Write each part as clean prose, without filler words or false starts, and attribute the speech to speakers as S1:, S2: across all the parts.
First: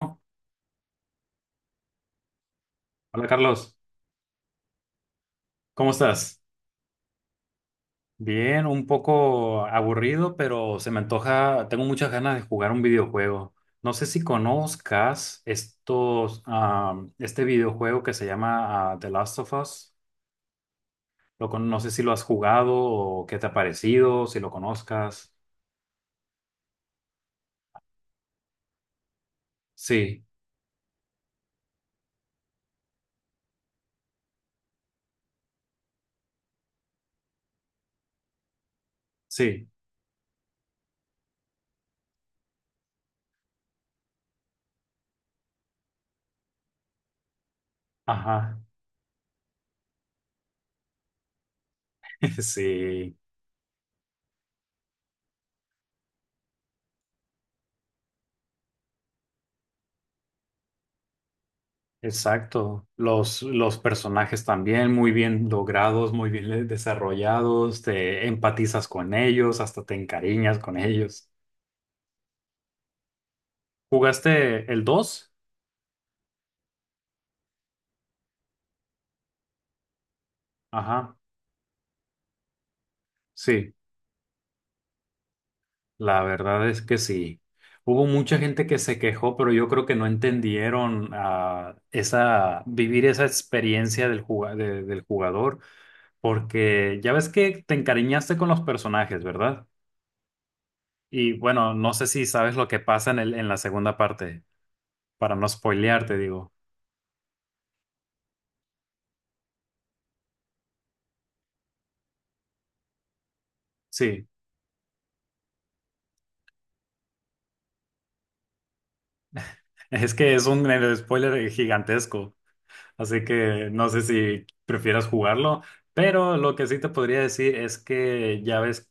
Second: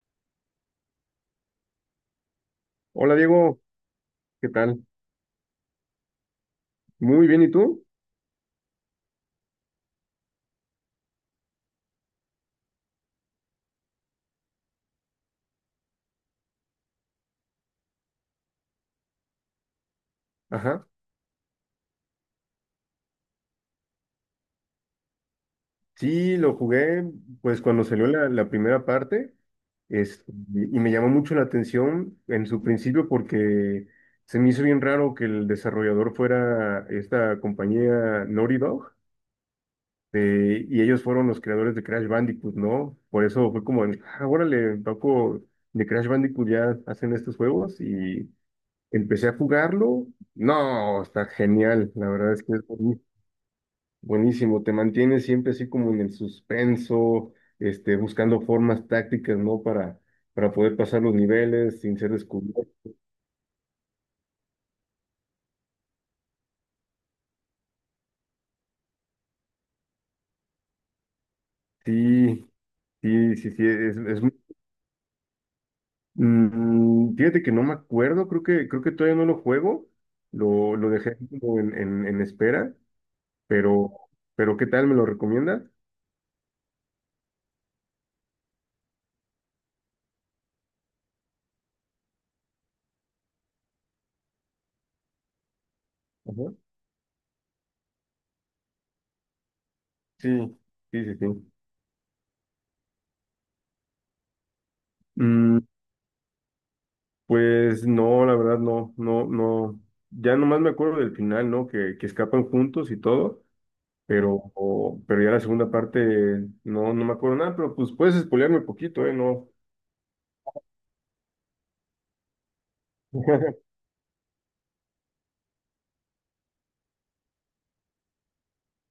S1: Hola
S2: Hola Diego,
S1: Carlos,
S2: ¿qué tal?
S1: ¿cómo estás?
S2: Muy bien, ¿y tú?
S1: Bien, un poco aburrido, pero se me antoja, tengo muchas ganas de jugar un videojuego. No sé si conozcas estos, este videojuego que se llama The Last of Us.
S2: Ajá.
S1: No sé si lo has jugado o qué te ha parecido, si lo conozcas.
S2: Sí, lo jugué pues cuando salió la primera parte
S1: Sí,
S2: es, y me llamó mucho la atención en su principio porque se me hizo bien raro que el desarrollador fuera esta compañía Naughty Dog,
S1: sí,
S2: y ellos fueron los creadores de Crash Bandicoot, ¿no? Por eso fue como, el, órale, Paco, de Crash Bandicoot ya hacen estos juegos y
S1: ajá,
S2: empecé a jugarlo. No, está genial, la verdad es que es buenísimo.
S1: sí.
S2: Buenísimo, te mantienes siempre así como en el suspenso, buscando formas tácticas, ¿no? Para poder pasar los niveles sin ser descubierto.
S1: Exacto. Los personajes también muy bien logrados, muy bien desarrollados, te empatizas con ellos, hasta te encariñas con ellos.
S2: Sí, sí, sí, sí, es muy-
S1: ¿Jugaste el 2,
S2: Fíjate que no me acuerdo, creo que todavía no lo juego, lo dejé
S1: ajá.
S2: así como en espera,
S1: Sí,
S2: pero, pero ¿qué tal? ¿Me lo recomiendas?
S1: la verdad es que sí. Hubo mucha gente que se quejó, pero yo creo que no entendieron esa, vivir esa experiencia del jugador,
S2: Ajá.
S1: porque ya ves que te encariñaste con los personajes, ¿verdad?
S2: Sí, sí, sí,
S1: Y
S2: sí.
S1: bueno, no sé si sabes lo que pasa en en la segunda parte, para no
S2: Mm,
S1: spoilearte, digo.
S2: pues no, la verdad no, no, no. Ya nomás me acuerdo del final, ¿no? Que escapan juntos y todo,
S1: Sí,
S2: pero, o- pero ya la segunda parte no, no me acuerdo nada, pero pues puedes spoilearme un poquito, ¿eh? No.
S1: es que es un spoiler gigantesco, así que no sé si prefieras jugarlo, pero lo que sí te podría decir es que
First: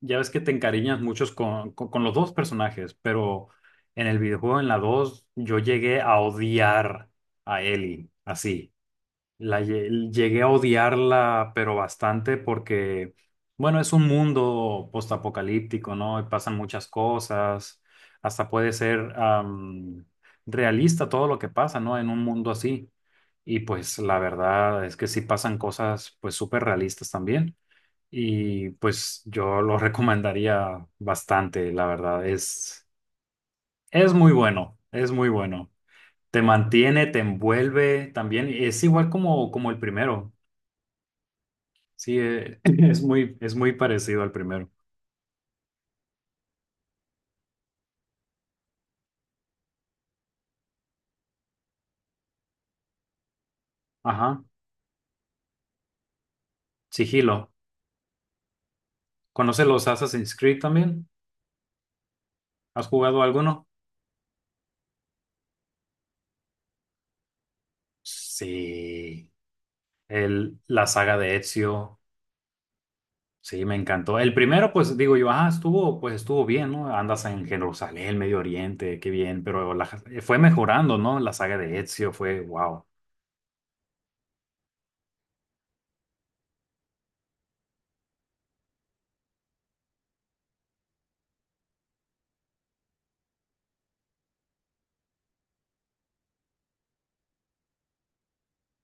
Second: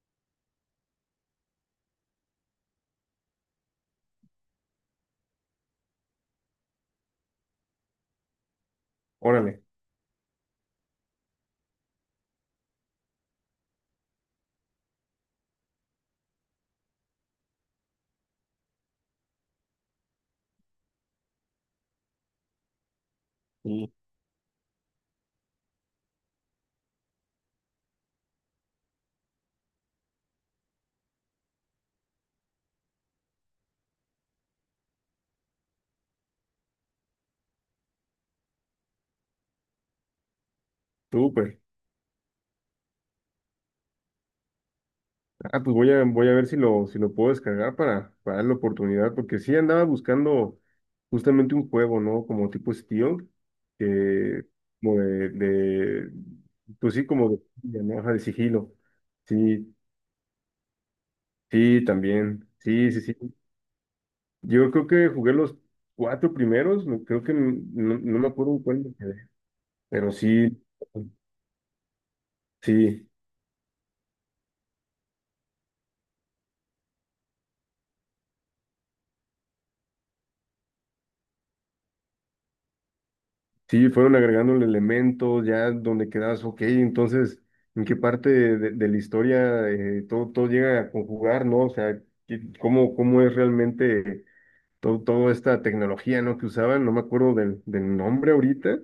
S1: ya ves que te encariñas muchos con los dos personajes, pero en el videojuego, en la 2 yo llegué a odiar a Ellie, así.
S2: Órale.
S1: Llegué a odiarla, pero bastante porque, bueno, es un mundo postapocalíptico, ¿no? Y pasan muchas cosas, hasta puede ser realista todo lo que pasa, ¿no? En un mundo así. Y
S2: Sí.
S1: pues la verdad es que sí pasan cosas pues súper realistas también. Y pues yo lo recomendaría bastante, la verdad. Es muy bueno, es muy bueno. Te mantiene, te envuelve también. Es igual como, como el primero.
S2: Súper.
S1: Sí, es muy parecido al primero.
S2: Ah, pues voy a, voy a ver si lo, si lo puedo descargar para darle oportunidad, porque sí andaba buscando justamente un juego, ¿no? Como tipo Steel,
S1: Ajá.
S2: que como de- pues sí, como
S1: Sigilo.
S2: de, ¿no? Ajá, de sigilo.
S1: ¿Conoces
S2: Sí,
S1: los Assassin's Creed también?
S2: sí, también.
S1: ¿Has
S2: Sí, sí,
S1: jugado
S2: sí.
S1: alguno?
S2: Yo creo que jugué los cuatro primeros. Me- creo que m- no, no me acuerdo en cuál me quedé.
S1: Sí.
S2: Pero sí,
S1: El, la saga de Ezio.
S2: sí,
S1: Sí, me encantó. El primero, pues digo yo, estuvo, pues estuvo bien, ¿no? Andas en Jerusalén, Medio Oriente, qué bien, pero fue mejorando, ¿no? La saga de Ezio fue, wow.
S2: sí, fueron agregando elementos ya donde quedas, ok, entonces, ¿en qué parte de la historia todo, todo llega a conjugar, ¿no? O sea, ¿qué- ¿cómo, cómo es realmente todo, toda esta tecnología, ¿no? que usaban? No me acuerdo del, del nombre ahorita.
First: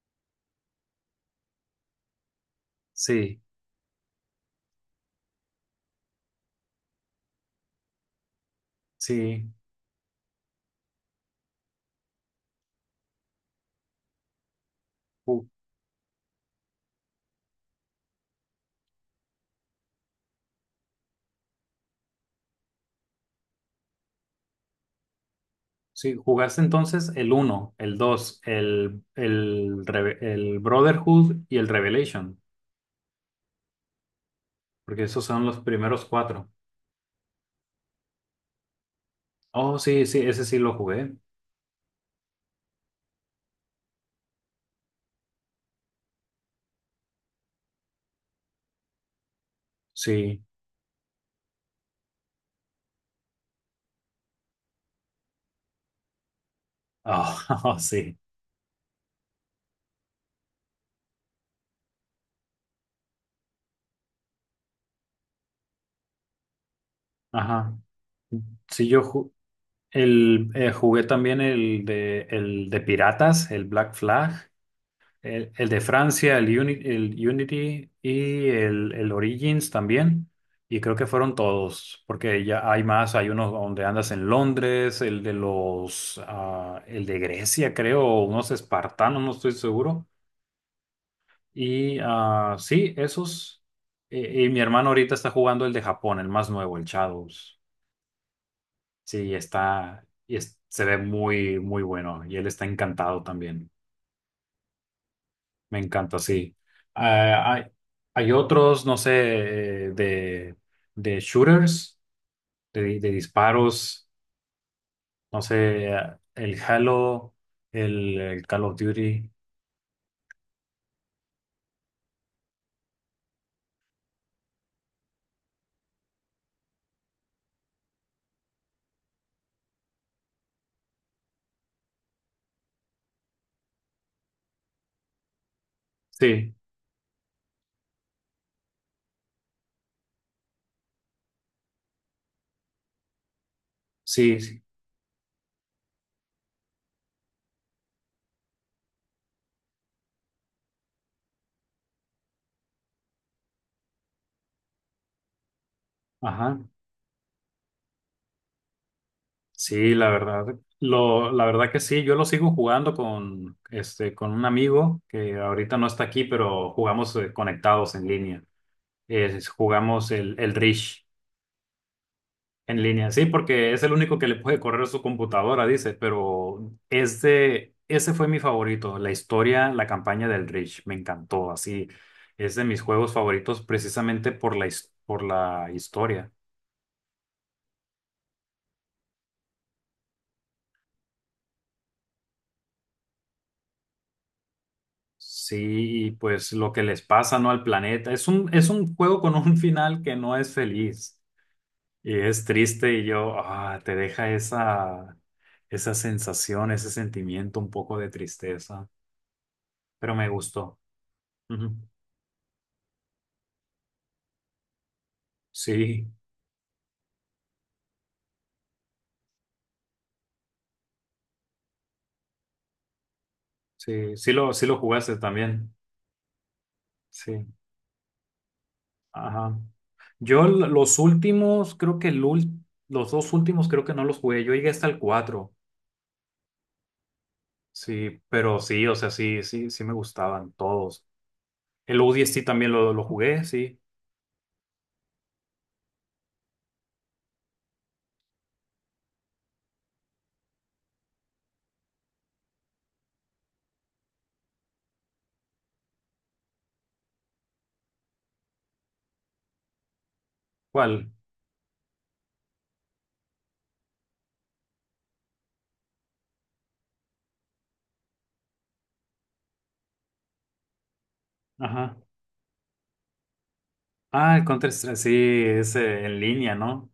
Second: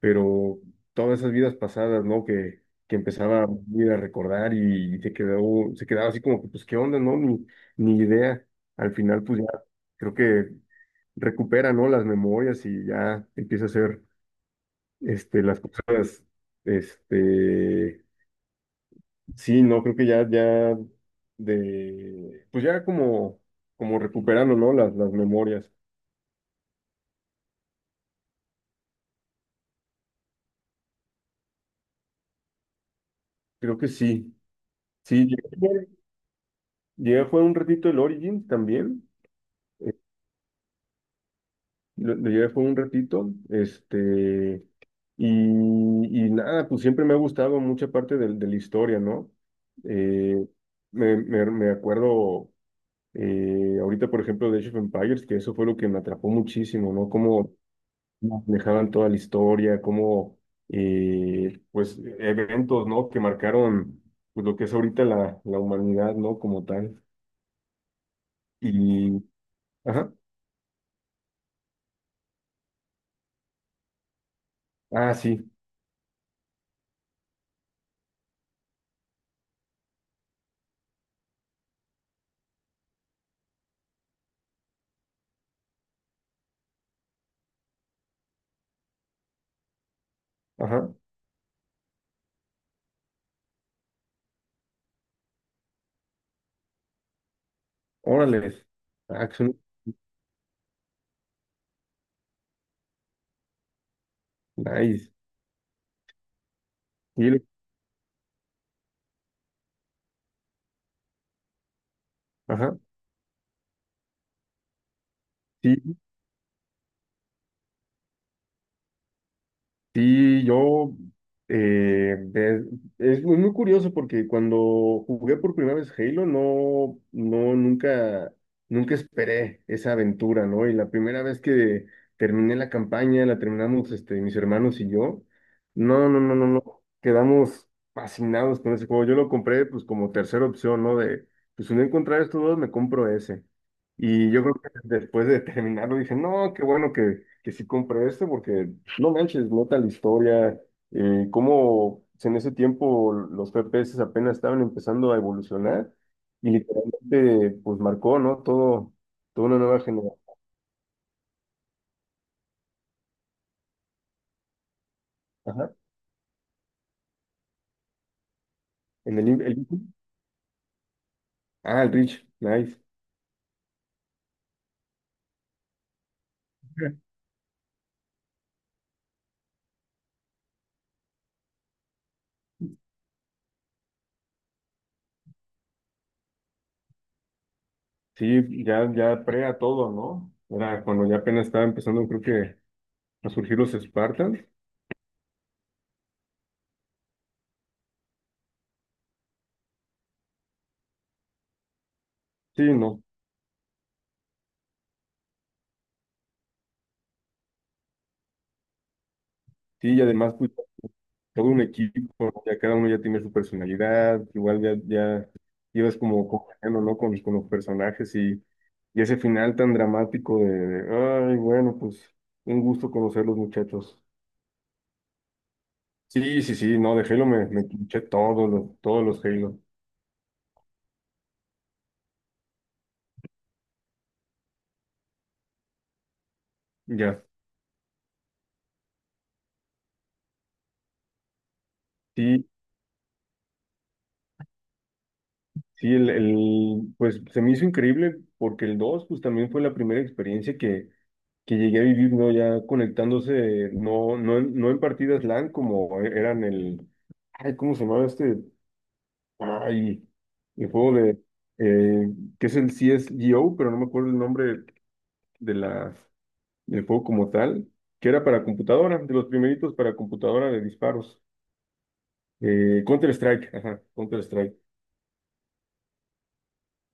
S2: Pero todas esas vidas pasadas, ¿no? Que
S1: Sí,
S2: empezaba a ir a recordar y se quedó, se quedaba así como que, pues, ¿qué onda, no? Ni, ni idea. Al final, pues
S1: sí.
S2: ya creo que recupera, ¿no? Las memorias y ya empieza a hacer,
S1: Ju-
S2: las cosas, este, sí, no, creo que ya, ya de, pues ya como, como recuperando, ¿no? Las memorias.
S1: sí, jugaste entonces el uno, el 2, el Brotherhood y el Revelation.
S2: Creo que sí.
S1: Porque esos
S2: Sí,
S1: son los
S2: llegué,
S1: primeros cuatro.
S2: llegué a jugar un ratito el Origins también.
S1: Oh, sí, sí, ese sí lo jugué.
S2: Lo llevé por un ratito, y, y nada, pues siempre me ha gustado mucha parte del- de, la historia, ¿no?
S1: Sí.
S2: Eh, me, me- me acuerdo ahorita, por ejemplo, de Age of Empires, que eso fue lo que me atrapó muchísimo, ¿no?
S1: Oh,
S2: Cómo
S1: oh, sí.
S2: dejaban toda la historia, cómo, pues, eventos, ¿no? Que marcaron, pues, lo que es ahorita la, la humanidad, ¿no? Como tal.
S1: Ajá. Sí,
S2: Y, ajá,
S1: el, jugué también el de Piratas, el Black Flag,
S2: ah, sí,
S1: el de Francia, el Unity y el Origins también. Y creo que fueron todos, porque ya hay más, hay uno donde andas en Londres, el de los, el de Grecia, creo, o unos espartanos, no estoy seguro.
S2: ajá,
S1: Y sí, esos. Y mi hermano ahorita está jugando el de Japón, el más nuevo, el Shadows.
S2: órale,
S1: Sí,
S2: action,
S1: está. Y se ve muy, muy bueno. Y él está encantado también.
S2: nice.
S1: Me encanta, sí.
S2: Y él-
S1: Ah, hay otros, no sé, de shooters,
S2: ajá,
S1: de disparos. No sé,
S2: sí,
S1: el Halo, el Call of Duty.
S2: sí, yo, de- es muy, muy curioso porque cuando jugué por primera vez Halo, no, no, nunca, nunca esperé esa aventura, ¿no? Y la primera vez que terminé la campaña, la terminamos, mis hermanos y yo, no, no, no, no,
S1: Sí,
S2: no, quedamos fascinados con ese juego. Yo lo compré, pues, como tercera opción, ¿no? De, pues, si no encontrar estos dos, me compro ese. Y
S1: sí,
S2: yo creo
S1: sí.
S2: después de terminarlo dije, no, qué bueno que sí compré este porque no manches, nota la historia, cómo en ese tiempo los FPS apenas estaban empezando a evolucionar y
S1: Ajá.
S2: literalmente pues marcó, ¿no? Todo, toda una nueva
S1: Sí, la
S2: generación.
S1: verdad, lo, la verdad que sí, yo lo sigo jugando con, este, con un amigo que
S2: Ajá.
S1: ahorita no está aquí, pero jugamos conectados en línea.
S2: En el-
S1: Jugamos el Rish
S2: ah, el rich nice.
S1: en línea, sí, porque es el único que le puede correr su computadora, dice, pero este, ese fue mi favorito, la historia, la campaña del Rish, me encantó, así, es de mis juegos favoritos precisamente por la, por la historia.
S2: Sí, ya, ya pre a todo, ¿no? Era cuando ya apenas estaba empezando, creo que a surgir los Spartans.
S1: Sí, y pues lo que les pasa, ¿no? Al planeta. Es un juego con un final que no es feliz y es
S2: Sí,
S1: triste
S2: no.
S1: y yo, te deja esa, esa sensación, ese sentimiento un poco de tristeza,
S2: Sí, y
S1: pero me
S2: además, pues,
S1: gustó.
S2: todo un
S1: Ujú.
S2: equipo, ya cada uno ya tiene su personalidad, igual ya, ya llevas
S1: Sí,
S2: como cogiendo, ¿no? Con los personajes y ese final tan dramático de, ay, bueno, pues un gusto conocer los muchachos.
S1: sí, sí lo jugaste también.
S2: Sí, sí, sí, no, de Halo me,
S1: Sí,
S2: me escuché todos los Halo,
S1: ajá. Los últimos, creo que los dos últimos creo que no los jugué, yo llegué hasta el cuatro.
S2: ya.
S1: Sí, pero sí, o sea, sí, sí, sí me gustaban todos. El ODST
S2: Sí,
S1: también lo jugué, sí.
S2: sí, el- pues se me hizo increíble porque el 2 pues también fue la primera experiencia que llegué a vivirlo ya conectándose, no, no, en- no en partidas LAN como e, eran el, ay, ¿cómo se llamaba este? Ay, el juego
S1: ¿Cuál?
S2: de, eh, que es el CSGO, pero no me acuerdo el nombre de la, del juego como tal, que era para computadora, de los primeritos para computadora de disparos.
S1: Ajá.
S2: Counter-Strike, ajá,
S1: Ah, el
S2: Counter-Strike.
S1: Counter-Strike, sí, es en línea, ¿no?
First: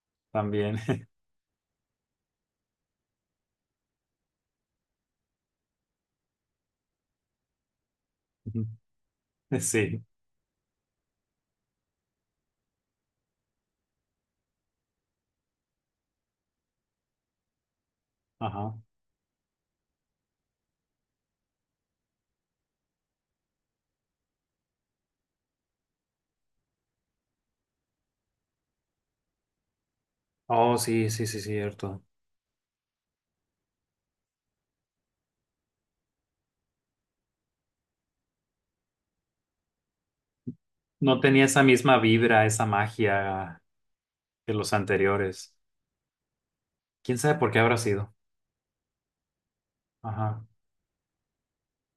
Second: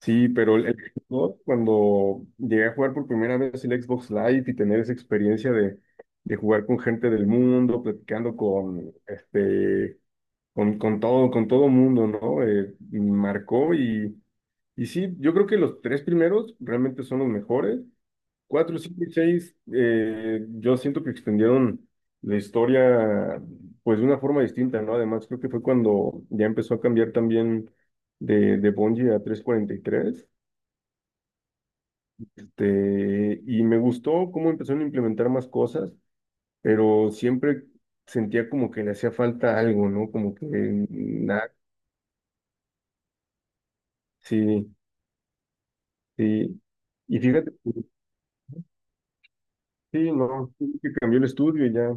S2: Sí, pero
S1: También.
S2: el Xbox, cuando llegué a jugar por primera vez el Xbox Live y tener esa experiencia de jugar con gente del mundo, platicando con
S1: Sí,
S2: con todo mundo, ¿no? Marcó y sí, yo creo que los tres primeros realmente son los mejores.
S1: ajá.
S2: Cuatro, cinco y seis, yo siento que extendieron la historia, pues de una forma distinta, ¿no? Además, creo que fue cuando ya empezó a cambiar también de Bungie a 343.
S1: Oh, sí, sí, sí, cierto.
S2: Y me gustó cómo empezaron a implementar más cosas, pero siempre sentía como que le hacía falta algo, ¿no? Como que
S1: No tenía
S2: nada,
S1: esa misma vibra, esa magia que
S2: sí,
S1: los anteriores.
S2: sí.
S1: ¿Quién
S2: Y
S1: sabe por
S2: fíjate,
S1: qué habrá
S2: pues,
S1: sido?
S2: sí,
S1: Ajá.
S2: no, sí que cambió el estudio y ya,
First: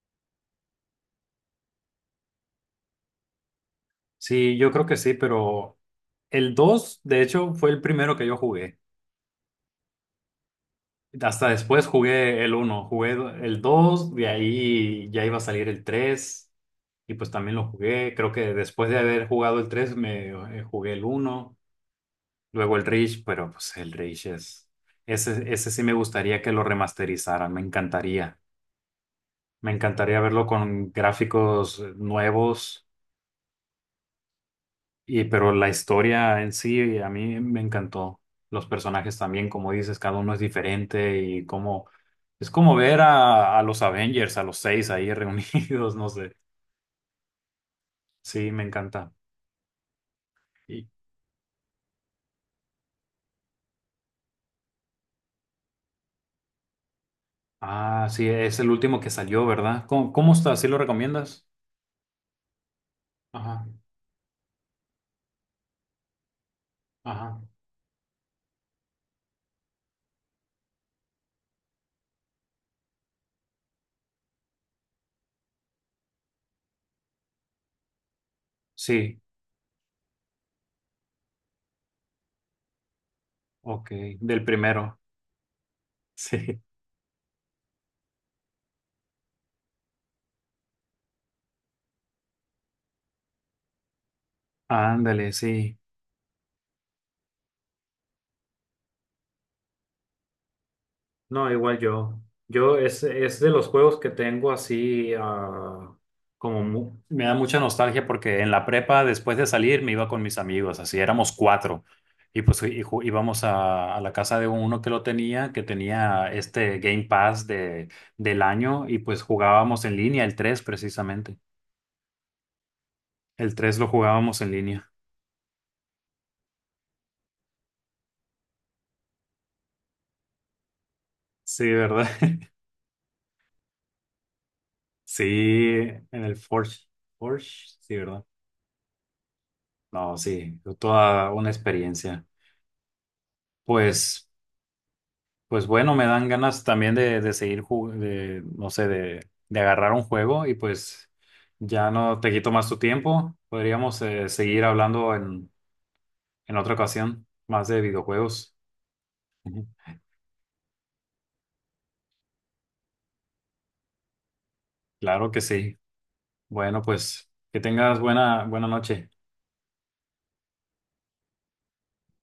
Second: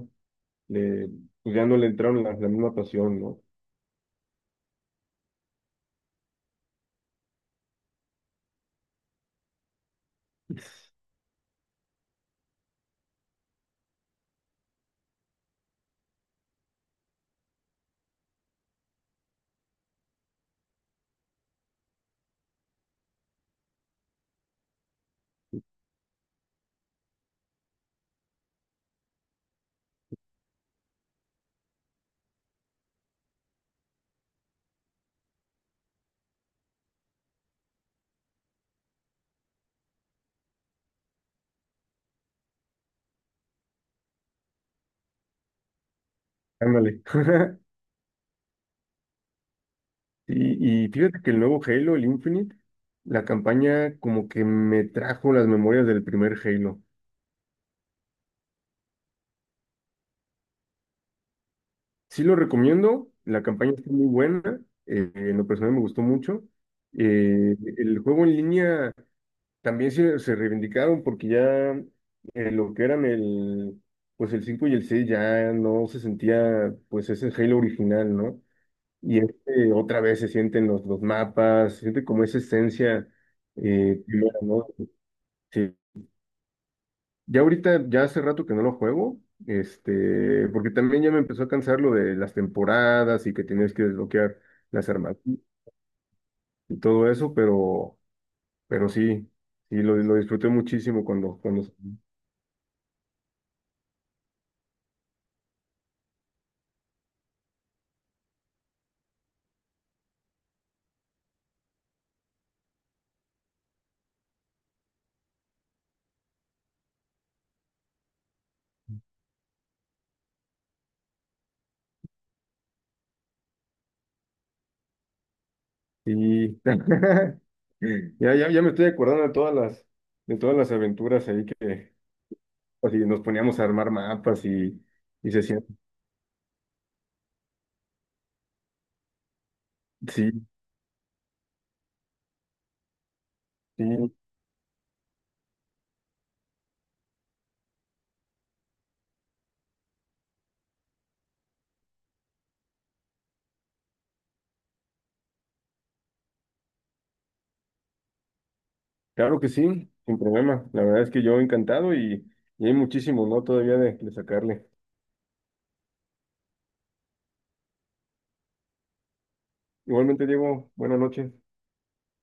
S2: le, pues ya no le entraron la, la misma pasión, ¿no?
S1: Sí, yo creo que sí, pero el 2 de hecho, fue el primero que yo jugué. Hasta después jugué el uno, jugué el dos, de ahí ya iba a salir el 3 y pues también lo jugué. Creo que después de haber jugado el 3 me jugué el uno, luego el Reach, pero pues el Reach es... Ese sí me gustaría que lo remasterizaran, me encantaría. Me encantaría verlo con gráficos nuevos, y, pero la historia en sí a mí me encantó. Los personajes también, como dices, cada uno es diferente y cómo. Es como ver a los Avengers, a los seis ahí reunidos, no sé.
S2: Ándale.
S1: Sí, me encanta.
S2: Y,
S1: Y,
S2: y fíjate que el nuevo Halo, el Infinite, la campaña como que me trajo las memorias del primer Halo.
S1: ah, sí, es el último que salió, ¿verdad? ¿Cómo, cómo está? ¿Sí lo recomiendas?
S2: Sí lo recomiendo, la
S1: Ajá,
S2: campaña está muy buena, en lo personal me gustó mucho.
S1: ajá.
S2: El juego en línea también se reivindicaron porque ya lo que eran el, pues el 5 y el 6 ya no se sentía pues ese Halo original, ¿no? Y
S1: Sí,
S2: otra vez se sienten los mapas, se siente como esa esencia
S1: ok,
S2: primera,
S1: del
S2: ¿no?
S1: primero.
S2: Sí.
S1: Sí,
S2: Ya ahorita, ya hace rato que no lo juego, porque también ya me empezó a cansar lo de las temporadas y que tenías que desbloquear las armas
S1: ándale, sí.
S2: y todo eso, pero sí, sí, lo disfruté muchísimo cuando,
S1: No,
S2: cuando,
S1: igual yo. Yo es de los juegos que tengo así, como me da mucha nostalgia porque en la prepa, después de salir, me iba con mis amigos, así éramos cuatro. Íbamos a la casa de uno que lo tenía, que tenía este Game Pass de, del año, y pues jugábamos en línea, el tres precisamente. El 3 lo jugábamos en línea.
S2: sí. Ya, ya, ya me estoy acordando de todas las aventuras ahí
S1: Sí,
S2: que,
S1: ¿verdad?
S2: así, nos poníamos a armar mapas
S1: Sí,
S2: y se hacían,
S1: en el Forge. Forge, sí, ¿verdad? No,
S2: sí,
S1: sí, toda una experiencia.
S2: sí,
S1: Pues. Pues bueno, me dan ganas también de seguir, de, no sé, de agarrar un juego y pues ya no te quito más tu tiempo. Podríamos seguir hablando en otra ocasión más de videojuegos.
S2: claro que
S1: Ujú.
S2: sí, sin problema. La verdad es que yo encantado y hay muchísimo, ¿no? Todavía de sacarle.
S1: Claro que sí. Bueno, pues que tengas buena, buena noche.
S2: Igualmente, Diego, buenas noches.